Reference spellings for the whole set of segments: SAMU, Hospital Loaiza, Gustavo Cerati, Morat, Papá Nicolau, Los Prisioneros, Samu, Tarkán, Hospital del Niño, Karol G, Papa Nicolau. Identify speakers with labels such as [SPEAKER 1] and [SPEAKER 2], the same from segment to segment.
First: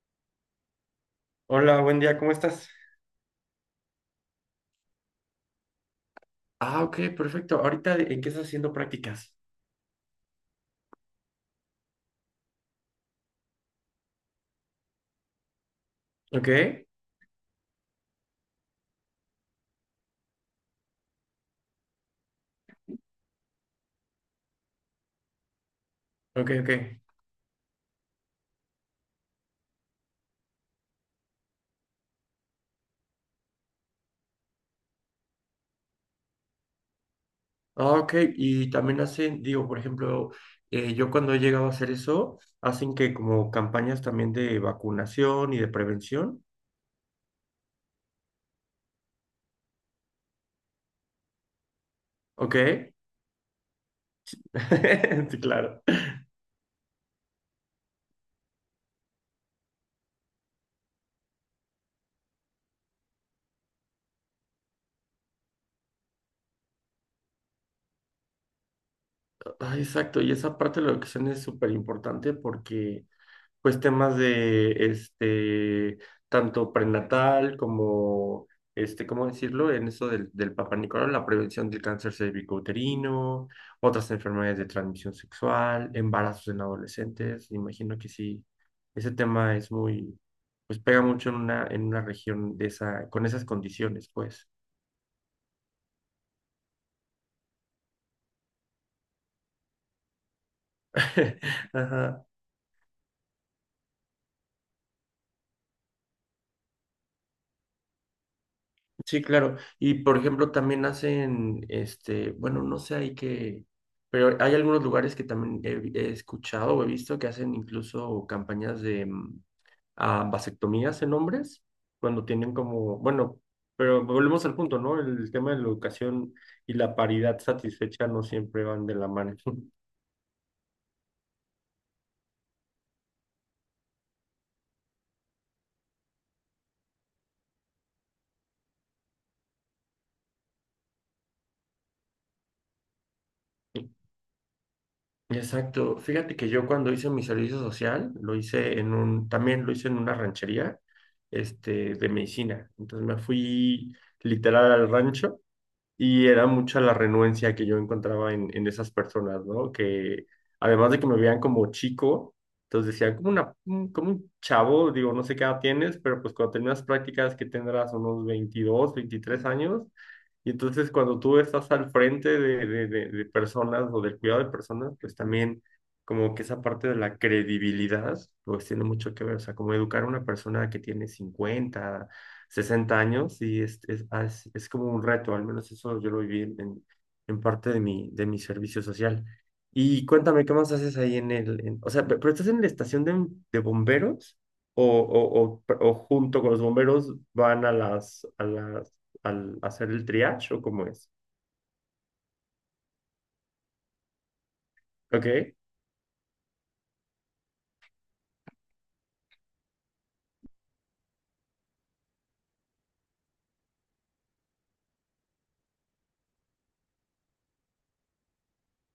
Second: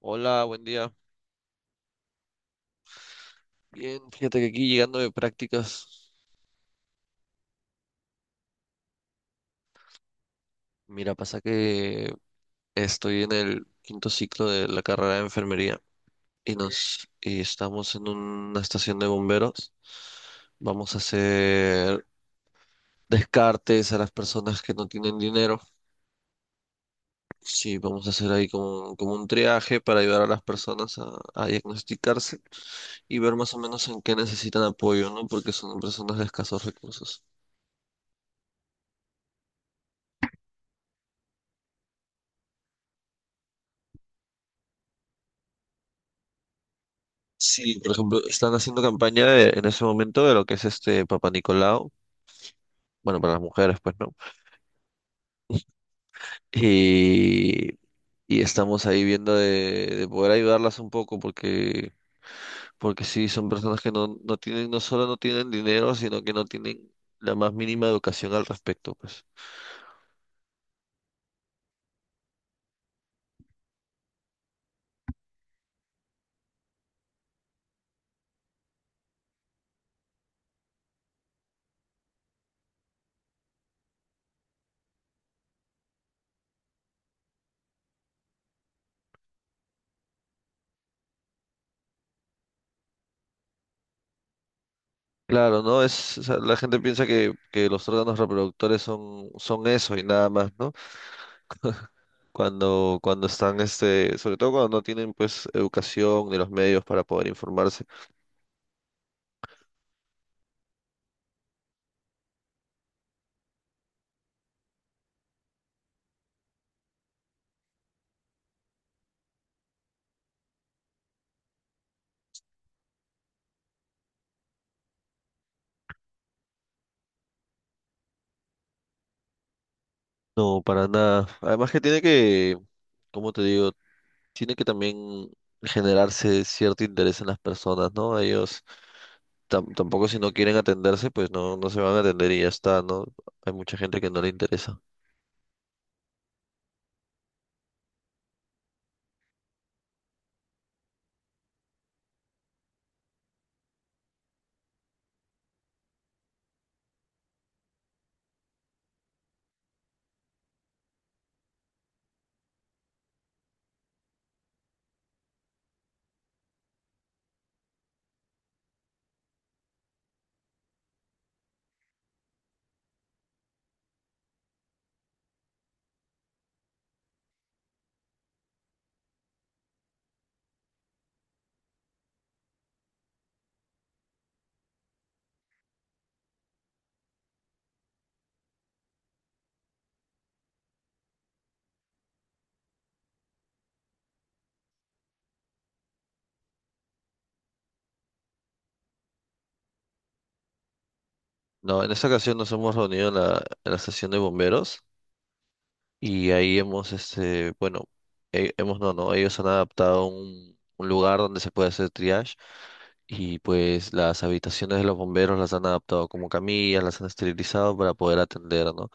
[SPEAKER 1] Hola, buen día.
[SPEAKER 2] Hola, buen día, ¿cómo estás?
[SPEAKER 1] Bien, fíjate que aquí llegando de prácticas,
[SPEAKER 2] Ah, ok, perfecto. Ahorita, ¿en qué estás haciendo prácticas?
[SPEAKER 1] mira, pasa que estoy en el quinto ciclo de la carrera de enfermería
[SPEAKER 2] Ok,
[SPEAKER 1] y estamos en una estación de bomberos. Vamos a hacer descartes a las personas que no tienen dinero.
[SPEAKER 2] ok, ok.
[SPEAKER 1] Sí, vamos a hacer ahí como un triaje para ayudar a las personas a diagnosticarse y ver más o menos en qué necesitan apoyo, ¿no? Porque son personas de escasos recursos.
[SPEAKER 2] Ah, ok, y también hacen, digo, por ejemplo, yo cuando he llegado a hacer eso, hacen que como campañas también de vacunación y de prevención.
[SPEAKER 1] Sí, por ejemplo, están haciendo en ese momento de lo que es este Papá Nicolau,
[SPEAKER 2] Ok,
[SPEAKER 1] bueno, para las mujeres, pues, ¿no?
[SPEAKER 2] sí, claro.
[SPEAKER 1] Y, y estamos ahí viendo de poder ayudarlas un poco, porque sí, son personas que no tienen, no solo no tienen dinero, sino que no tienen la más mínima educación al respecto, pues.
[SPEAKER 2] Ah, exacto, y esa parte de la educación es súper importante porque pues temas de este, tanto prenatal como ¿cómo decirlo? En eso del Papa Nicolau, la prevención del cáncer cervicouterino, otras enfermedades de transmisión sexual, embarazos en adolescentes. Imagino que sí, ese tema es pues pega mucho en una región de esa, con esas condiciones, pues.
[SPEAKER 1] Claro, ¿no? Es, o sea, la gente piensa que los órganos reproductores son eso y nada más, ¿no?
[SPEAKER 2] Ajá.
[SPEAKER 1] Cuando están, sobre todo cuando no tienen, pues, educación ni los medios para poder informarse.
[SPEAKER 2] Sí, claro. Y por ejemplo, también hacen, este, bueno, no sé, hay pero hay algunos lugares que también he escuchado o he visto que hacen incluso campañas de vasectomías en hombres, cuando tienen como, bueno, pero volvemos al punto, ¿no? El tema de la educación y la paridad satisfecha no siempre van de la mano.
[SPEAKER 1] No, para nada. Además que tiene que, como te digo, tiene que también generarse cierto interés en las personas, ¿no? Ellos tampoco si no quieren atenderse, pues no se van a atender y ya está, ¿no? Hay mucha gente que no le interesa.
[SPEAKER 2] Exacto. Fíjate que yo cuando hice mi servicio social, lo hice en también lo hice en una ranchería, este, de medicina. Entonces me fui literal al rancho y era mucha la renuencia que yo encontraba en esas personas, ¿no? Que además de que me veían como chico, entonces decían, como, como un chavo, digo, no sé qué edad tienes, pero pues cuando terminas prácticas que tendrás unos 22, 23 años, y entonces cuando tú estás al frente de personas o del cuidado de personas, pues también como que esa parte de la credibilidad, pues tiene mucho que ver, o sea, como educar a una persona que tiene 50 60 años y es como un reto, al menos eso yo lo viví en parte de mi servicio social. Y cuéntame, ¿qué más haces ahí en o sea, pero estás en la estación de bomberos o junto con los bomberos van a a las, al hacer el triage o cómo es?
[SPEAKER 1] No, en esta ocasión nos hemos reunido en la estación de bomberos
[SPEAKER 2] Ok,
[SPEAKER 1] y ahí hemos, este, bueno, hemos, no, no, ellos han adaptado un lugar donde se puede hacer triage y pues las habitaciones de los bomberos las han adaptado como camillas, las han esterilizado para poder atender, ¿no?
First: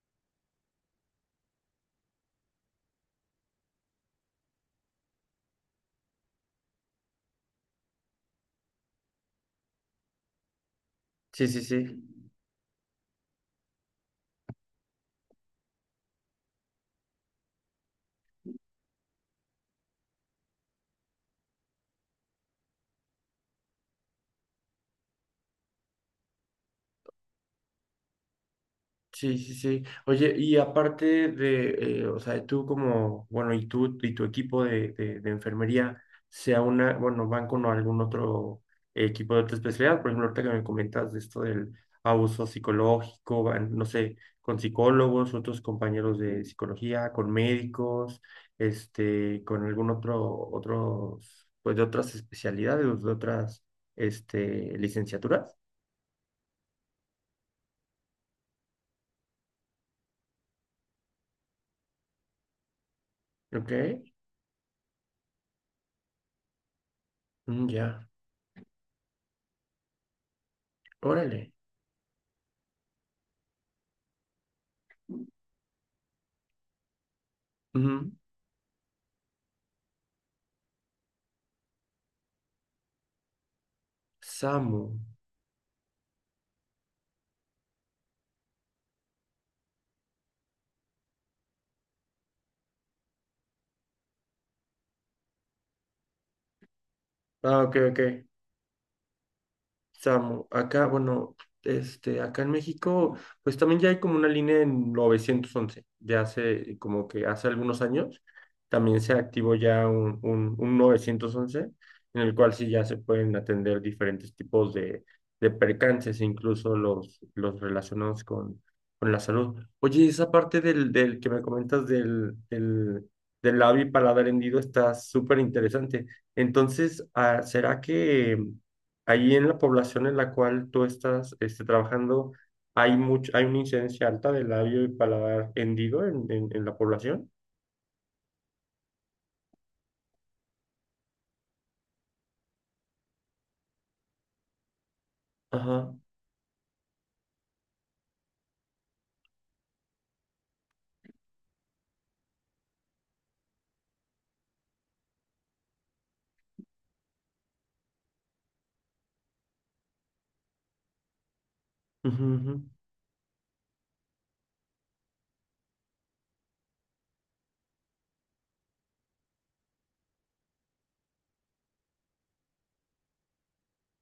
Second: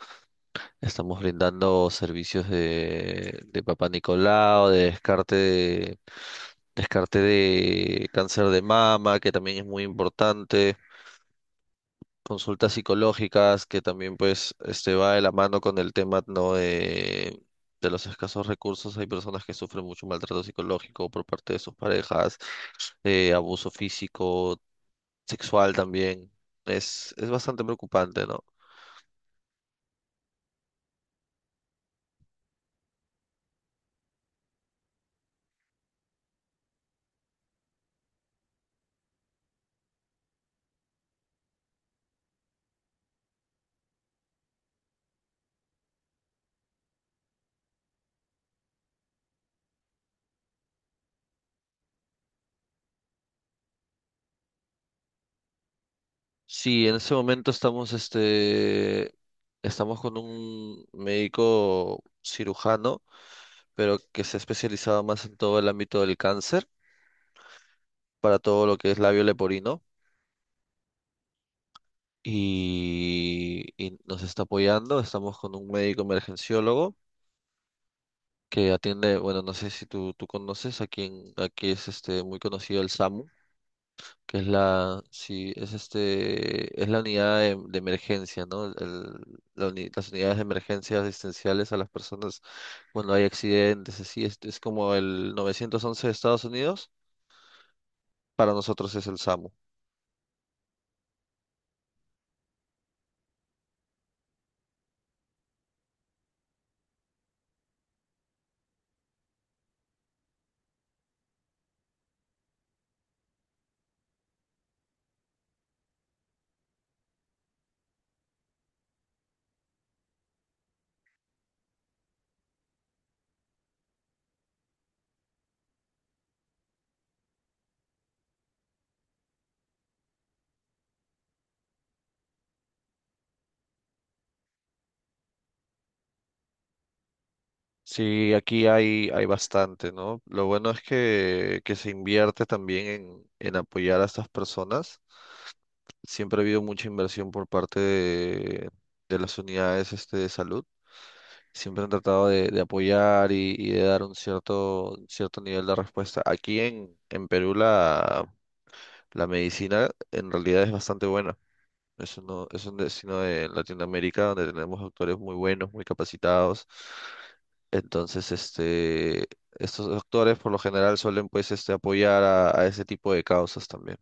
[SPEAKER 1] Estamos brindando servicios de Papá Nicolau, descarte de cáncer de mama, que también es muy importante,
[SPEAKER 2] sí, sí, sí.
[SPEAKER 1] consultas psicológicas, que también pues va de la mano con el tema, ¿no? De los escasos recursos. Hay personas que sufren mucho maltrato psicológico por parte de sus parejas, abuso físico, sexual también. Es bastante preocupante, ¿no?
[SPEAKER 2] Sí, sí, sí. Oye, y aparte de, o sea, tú como, bueno, y tú y tu equipo de enfermería, sea una, bueno, van con algún otro equipo de otra especialidad, por ejemplo, ahorita que me comentas de esto del abuso psicológico, van, no sé, con psicólogos, otros compañeros de psicología, con médicos, este, con algún otro, otros, pues de otras especialidades, de otras, este, licenciaturas.
[SPEAKER 1] Sí, en ese momento estamos, estamos con un médico cirujano,
[SPEAKER 2] Ok.
[SPEAKER 1] pero que se ha especializado más en todo el ámbito del cáncer,
[SPEAKER 2] Mm, ya.
[SPEAKER 1] para todo lo que es labio leporino,
[SPEAKER 2] Órale.
[SPEAKER 1] y nos está apoyando. Estamos con un médico emergenciólogo
[SPEAKER 2] Ujú.
[SPEAKER 1] que atiende, bueno, no sé si tú conoces, aquí es muy conocido el SAMU, que es
[SPEAKER 2] Samu.
[SPEAKER 1] la, sí, es la unidad de emergencia, ¿no? Las unidades de emergencia asistenciales a las personas cuando hay accidentes, así, es como el 911 de Estados Unidos,
[SPEAKER 2] Ah, ok, ok.
[SPEAKER 1] para nosotros es el SAMU.
[SPEAKER 2] Samu, acá, bueno, este, acá en México, pues también ya hay como una línea en 911, de hace, como que hace algunos años, también se activó ya un 911, en el cual sí ya se pueden atender diferentes tipos de percances, incluso los relacionados con la salud. Oye, esa parte del que me comentas del labio y paladar hendido está súper interesante. Entonces, ah, ¿será que... Ahí en la población en la cual tú estás este, trabajando, ¿hay mucho, hay una incidencia alta de labio y paladar hendido en la población?
[SPEAKER 1] Sí, aquí hay, hay bastante, ¿no? Lo bueno es que se invierte también en apoyar a estas personas.
[SPEAKER 2] Ajá.
[SPEAKER 1] Siempre ha habido mucha inversión por parte de las unidades de salud. Siempre han tratado de apoyar y de dar un cierto, cierto nivel de respuesta. Aquí en Perú la, la medicina en realidad es bastante buena. Es,
[SPEAKER 2] Ujú, ujú.
[SPEAKER 1] es un destino de Latinoamérica donde tenemos doctores muy buenos, muy capacitados. Entonces, estos doctores por lo general suelen pues apoyar a ese tipo de causas también.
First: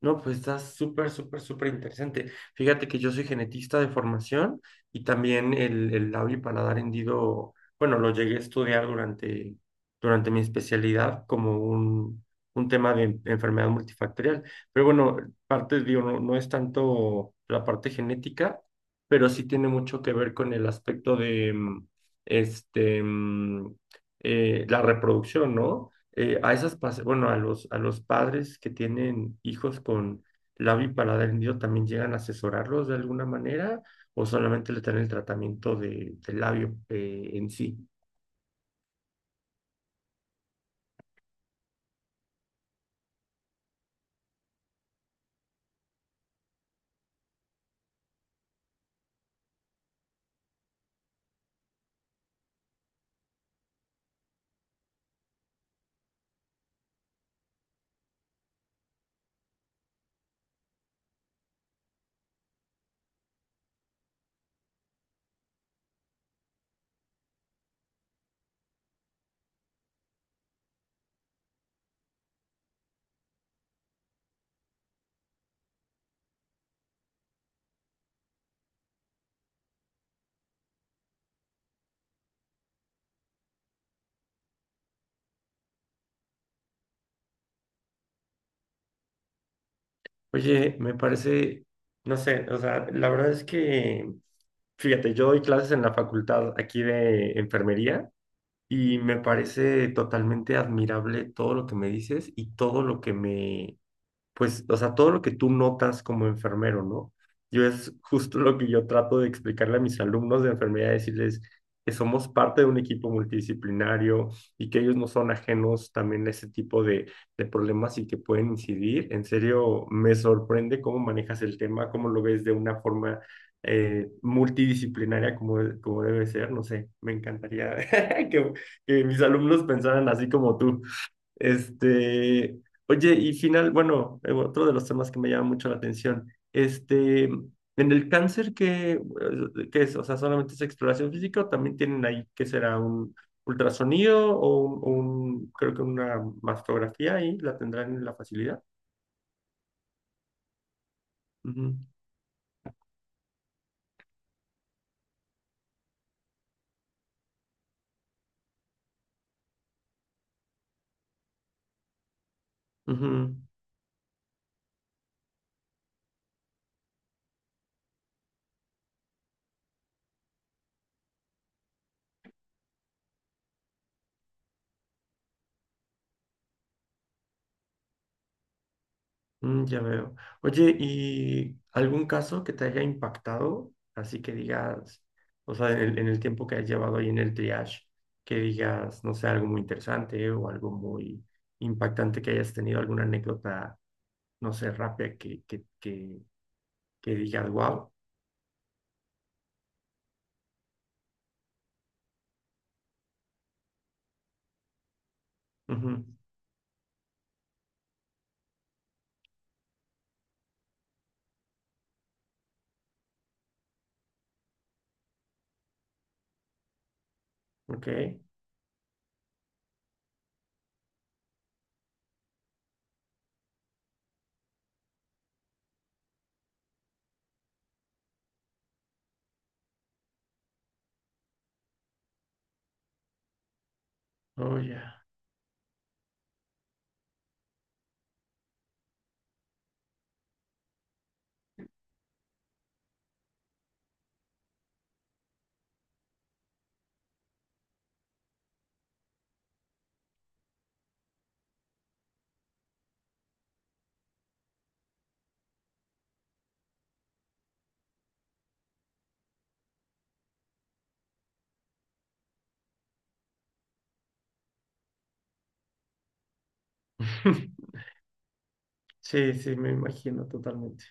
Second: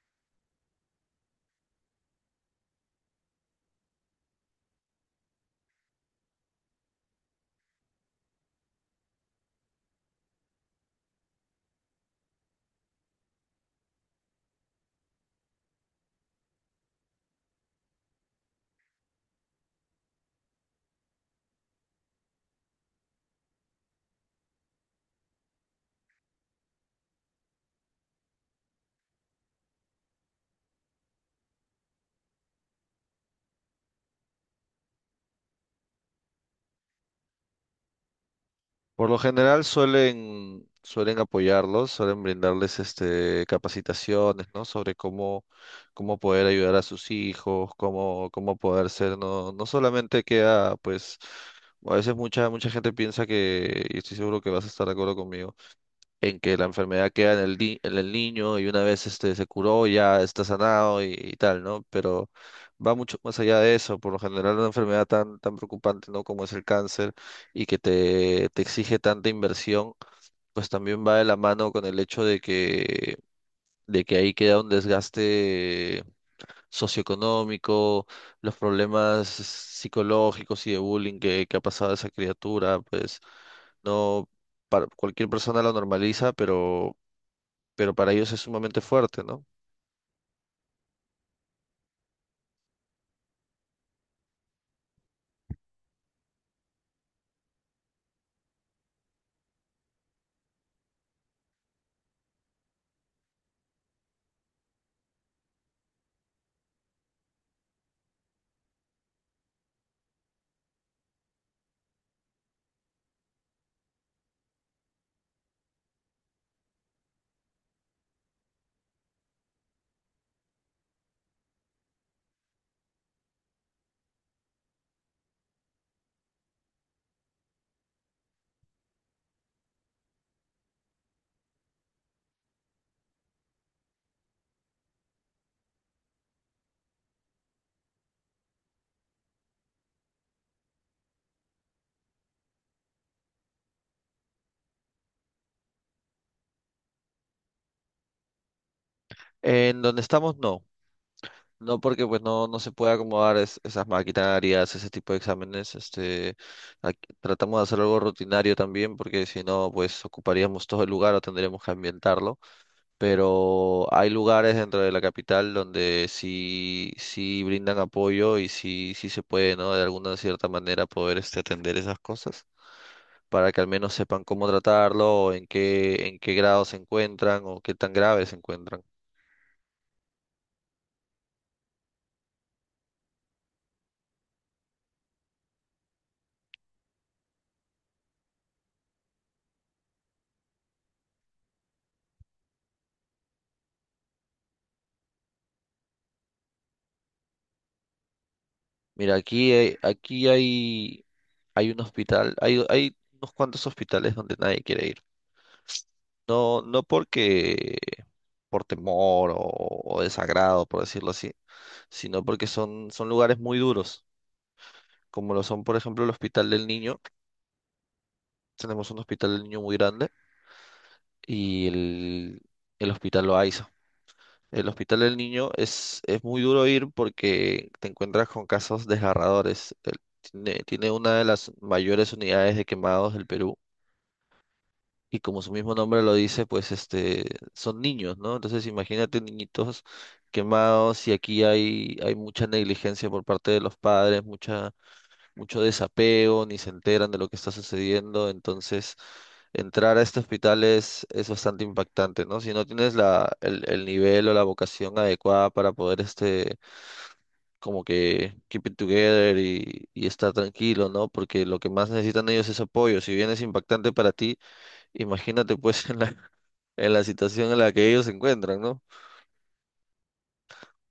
[SPEAKER 2] No, pues está súper, súper, súper interesante. Fíjate que yo soy genetista de formación y también el labio y paladar hendido, bueno, lo llegué a estudiar durante mi especialidad como un tema de enfermedad multifactorial. Pero bueno, parte, digo, no, no es tanto la parte genética, pero sí tiene mucho que ver con el aspecto de, este, mm, la reproducción, ¿no? A esas, pas- bueno, a los padres que tienen hijos con labio y paladar hendido, ¿también llegan a asesorarlos de alguna manera o solamente le dan el tratamiento del labio en sí?
[SPEAKER 1] Por lo general suelen apoyarlos, suelen brindarles capacitaciones, ¿no? Sobre cómo, cómo poder ayudar a sus hijos, cómo, cómo poder ser, no, no solamente queda, pues, a veces mucha gente piensa que, y estoy seguro que vas a estar de acuerdo conmigo, en que la enfermedad queda en el, ni- en el niño y una vez este se curó ya está sanado y tal, ¿no? Pero va mucho más allá de eso, por lo general una enfermedad tan preocupante, ¿no? Como es el cáncer y que te exige tanta inversión, pues también va de la mano con el hecho de que ahí queda un desgaste socioeconómico, los problemas psicológicos y de bullying que ha pasado a esa criatura, pues no, para, cualquier persona lo normaliza, pero para ellos es sumamente fuerte, ¿no?
[SPEAKER 2] Oye, me parece, no sé, o sea, la verdad es que, fíjate, yo doy clases en la facultad aquí de enfermería y me parece totalmente admirable todo lo que me dices y todo lo que me pues, o sea, todo lo que tú notas como enfermero, ¿no? Yo es justo lo que yo trato de explicarle a mis alumnos de enfermería, decirles que somos parte de un equipo multidisciplinario y que ellos no son ajenos también a ese tipo de problemas y que pueden incidir. En serio, me sorprende cómo manejas el tema, cómo lo ves de una forma multidisciplinaria como, como debe ser. No sé, me encantaría que, que mis alumnos pensaran así como tú. Este, oye, y final, bueno, otro de los temas que me llama mucho la atención, este, en el cáncer, ¿qué, qué es? O sea, ¿solamente es exploración física o también tienen ahí, qué será, un ultrasonido o creo que una mastografía ahí, la tendrán en la facilidad?
[SPEAKER 1] En donde estamos, no.
[SPEAKER 2] Ujú,
[SPEAKER 1] No porque pues no, no se puede acomodar esas maquinarias, ese tipo de exámenes. Tratamos de hacer algo rutinario también, porque si no, pues ocuparíamos todo el lugar o tendríamos que ambientarlo.
[SPEAKER 2] ujú.
[SPEAKER 1] Pero hay lugares dentro de la capital donde sí, sí brindan apoyo y sí, sí se puede, ¿no? De alguna cierta manera poder atender esas cosas para que al menos sepan cómo tratarlo, o en qué grado se encuentran o qué tan grave se encuentran.
[SPEAKER 2] Mm, ya veo. Oye, ¿y algún caso que te haya impactado? Así que digas, o sea, en el tiempo que has llevado ahí en el triage, que digas, no sé, algo muy interesante o algo muy impactante que hayas tenido, alguna anécdota, no sé, rápida que digas, wow.
[SPEAKER 1] Mira, aquí hay, hay un hospital, hay unos cuantos hospitales donde nadie quiere ir. No, no porque por temor o desagrado, por decirlo así, sino porque son, son lugares muy duros, como lo son, por ejemplo, el Hospital del Niño.
[SPEAKER 2] Ok,
[SPEAKER 1] Tenemos un Hospital del Niño muy grande y el Hospital Loaiza. El Hospital del Niño es muy duro ir porque te encuentras con casos desgarradores. Tiene, tiene una de las mayores unidades de quemados del Perú
[SPEAKER 2] oh, ya.
[SPEAKER 1] y como su mismo nombre lo dice, pues son niños, ¿no? Entonces imagínate niñitos quemados y aquí hay, hay mucha negligencia por parte de los padres, mucha mucho desapego, ni se enteran de lo que está sucediendo, entonces entrar a este hospital es bastante impactante, ¿no? Si no tienes el nivel o la vocación adecuada para poder, como que keep it together y estar tranquilo, ¿no? Porque lo que más necesitan ellos es apoyo. Si bien es impactante para ti, imagínate pues en en la situación en la que ellos se encuentran, ¿no?
[SPEAKER 2] Sí, sí, me imagino totalmente.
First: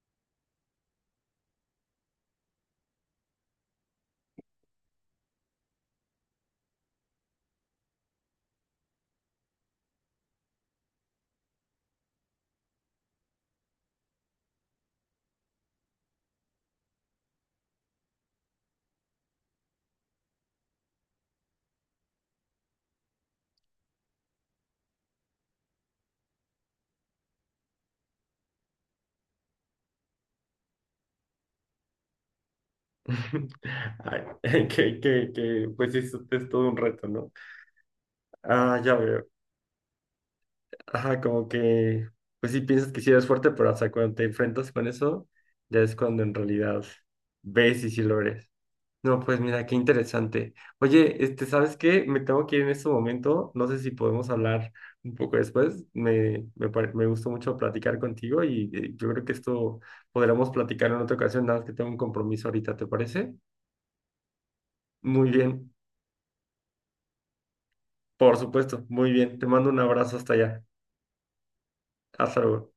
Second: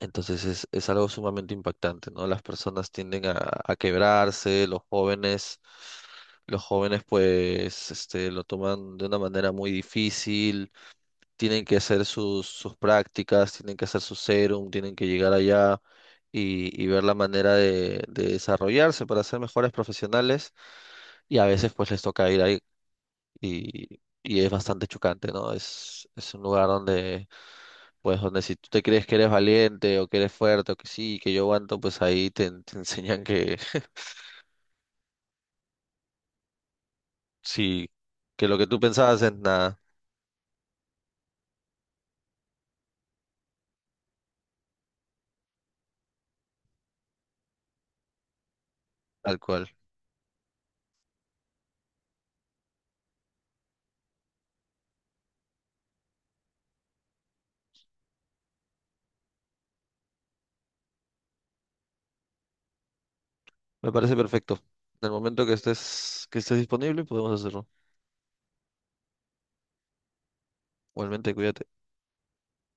[SPEAKER 1] Entonces es algo sumamente impactante, ¿no? Las personas tienden a quebrarse, los jóvenes pues lo toman de una manera muy difícil, tienen que hacer sus prácticas, tienen que hacer su serum, tienen que llegar allá y ver la manera de desarrollarse para ser mejores profesionales y a veces pues les toca ir ahí y es bastante chocante, ¿no? Es un lugar donde pues donde si tú te crees que eres valiente o que eres fuerte o que sí, que yo aguanto, pues ahí te enseñan que
[SPEAKER 2] Ay, pues eso es todo un reto, ¿no?
[SPEAKER 1] sí, que lo que tú
[SPEAKER 2] Ah, ya
[SPEAKER 1] pensabas
[SPEAKER 2] veo.
[SPEAKER 1] es nada,
[SPEAKER 2] Ajá, como que, pues sí piensas que sí eres fuerte, pero hasta cuando te enfrentas con eso, ya es cuando en realidad ves y sí lo eres. No,
[SPEAKER 1] tal
[SPEAKER 2] pues mira,
[SPEAKER 1] cual.
[SPEAKER 2] qué interesante. Oye, este, ¿sabes qué? Me tengo que ir en este momento. No sé si podemos hablar un poco después. Me gustó mucho platicar contigo y yo creo que esto podremos platicar en otra ocasión, nada más que tengo un compromiso ahorita, ¿te parece?
[SPEAKER 1] Me parece perfecto. En el
[SPEAKER 2] Muy
[SPEAKER 1] momento
[SPEAKER 2] bien,
[SPEAKER 1] que estés disponible, podemos hacerlo.
[SPEAKER 2] por supuesto, muy bien. Te mando un abrazo hasta allá.
[SPEAKER 1] Igualmente, cuídate.
[SPEAKER 2] Hasta luego.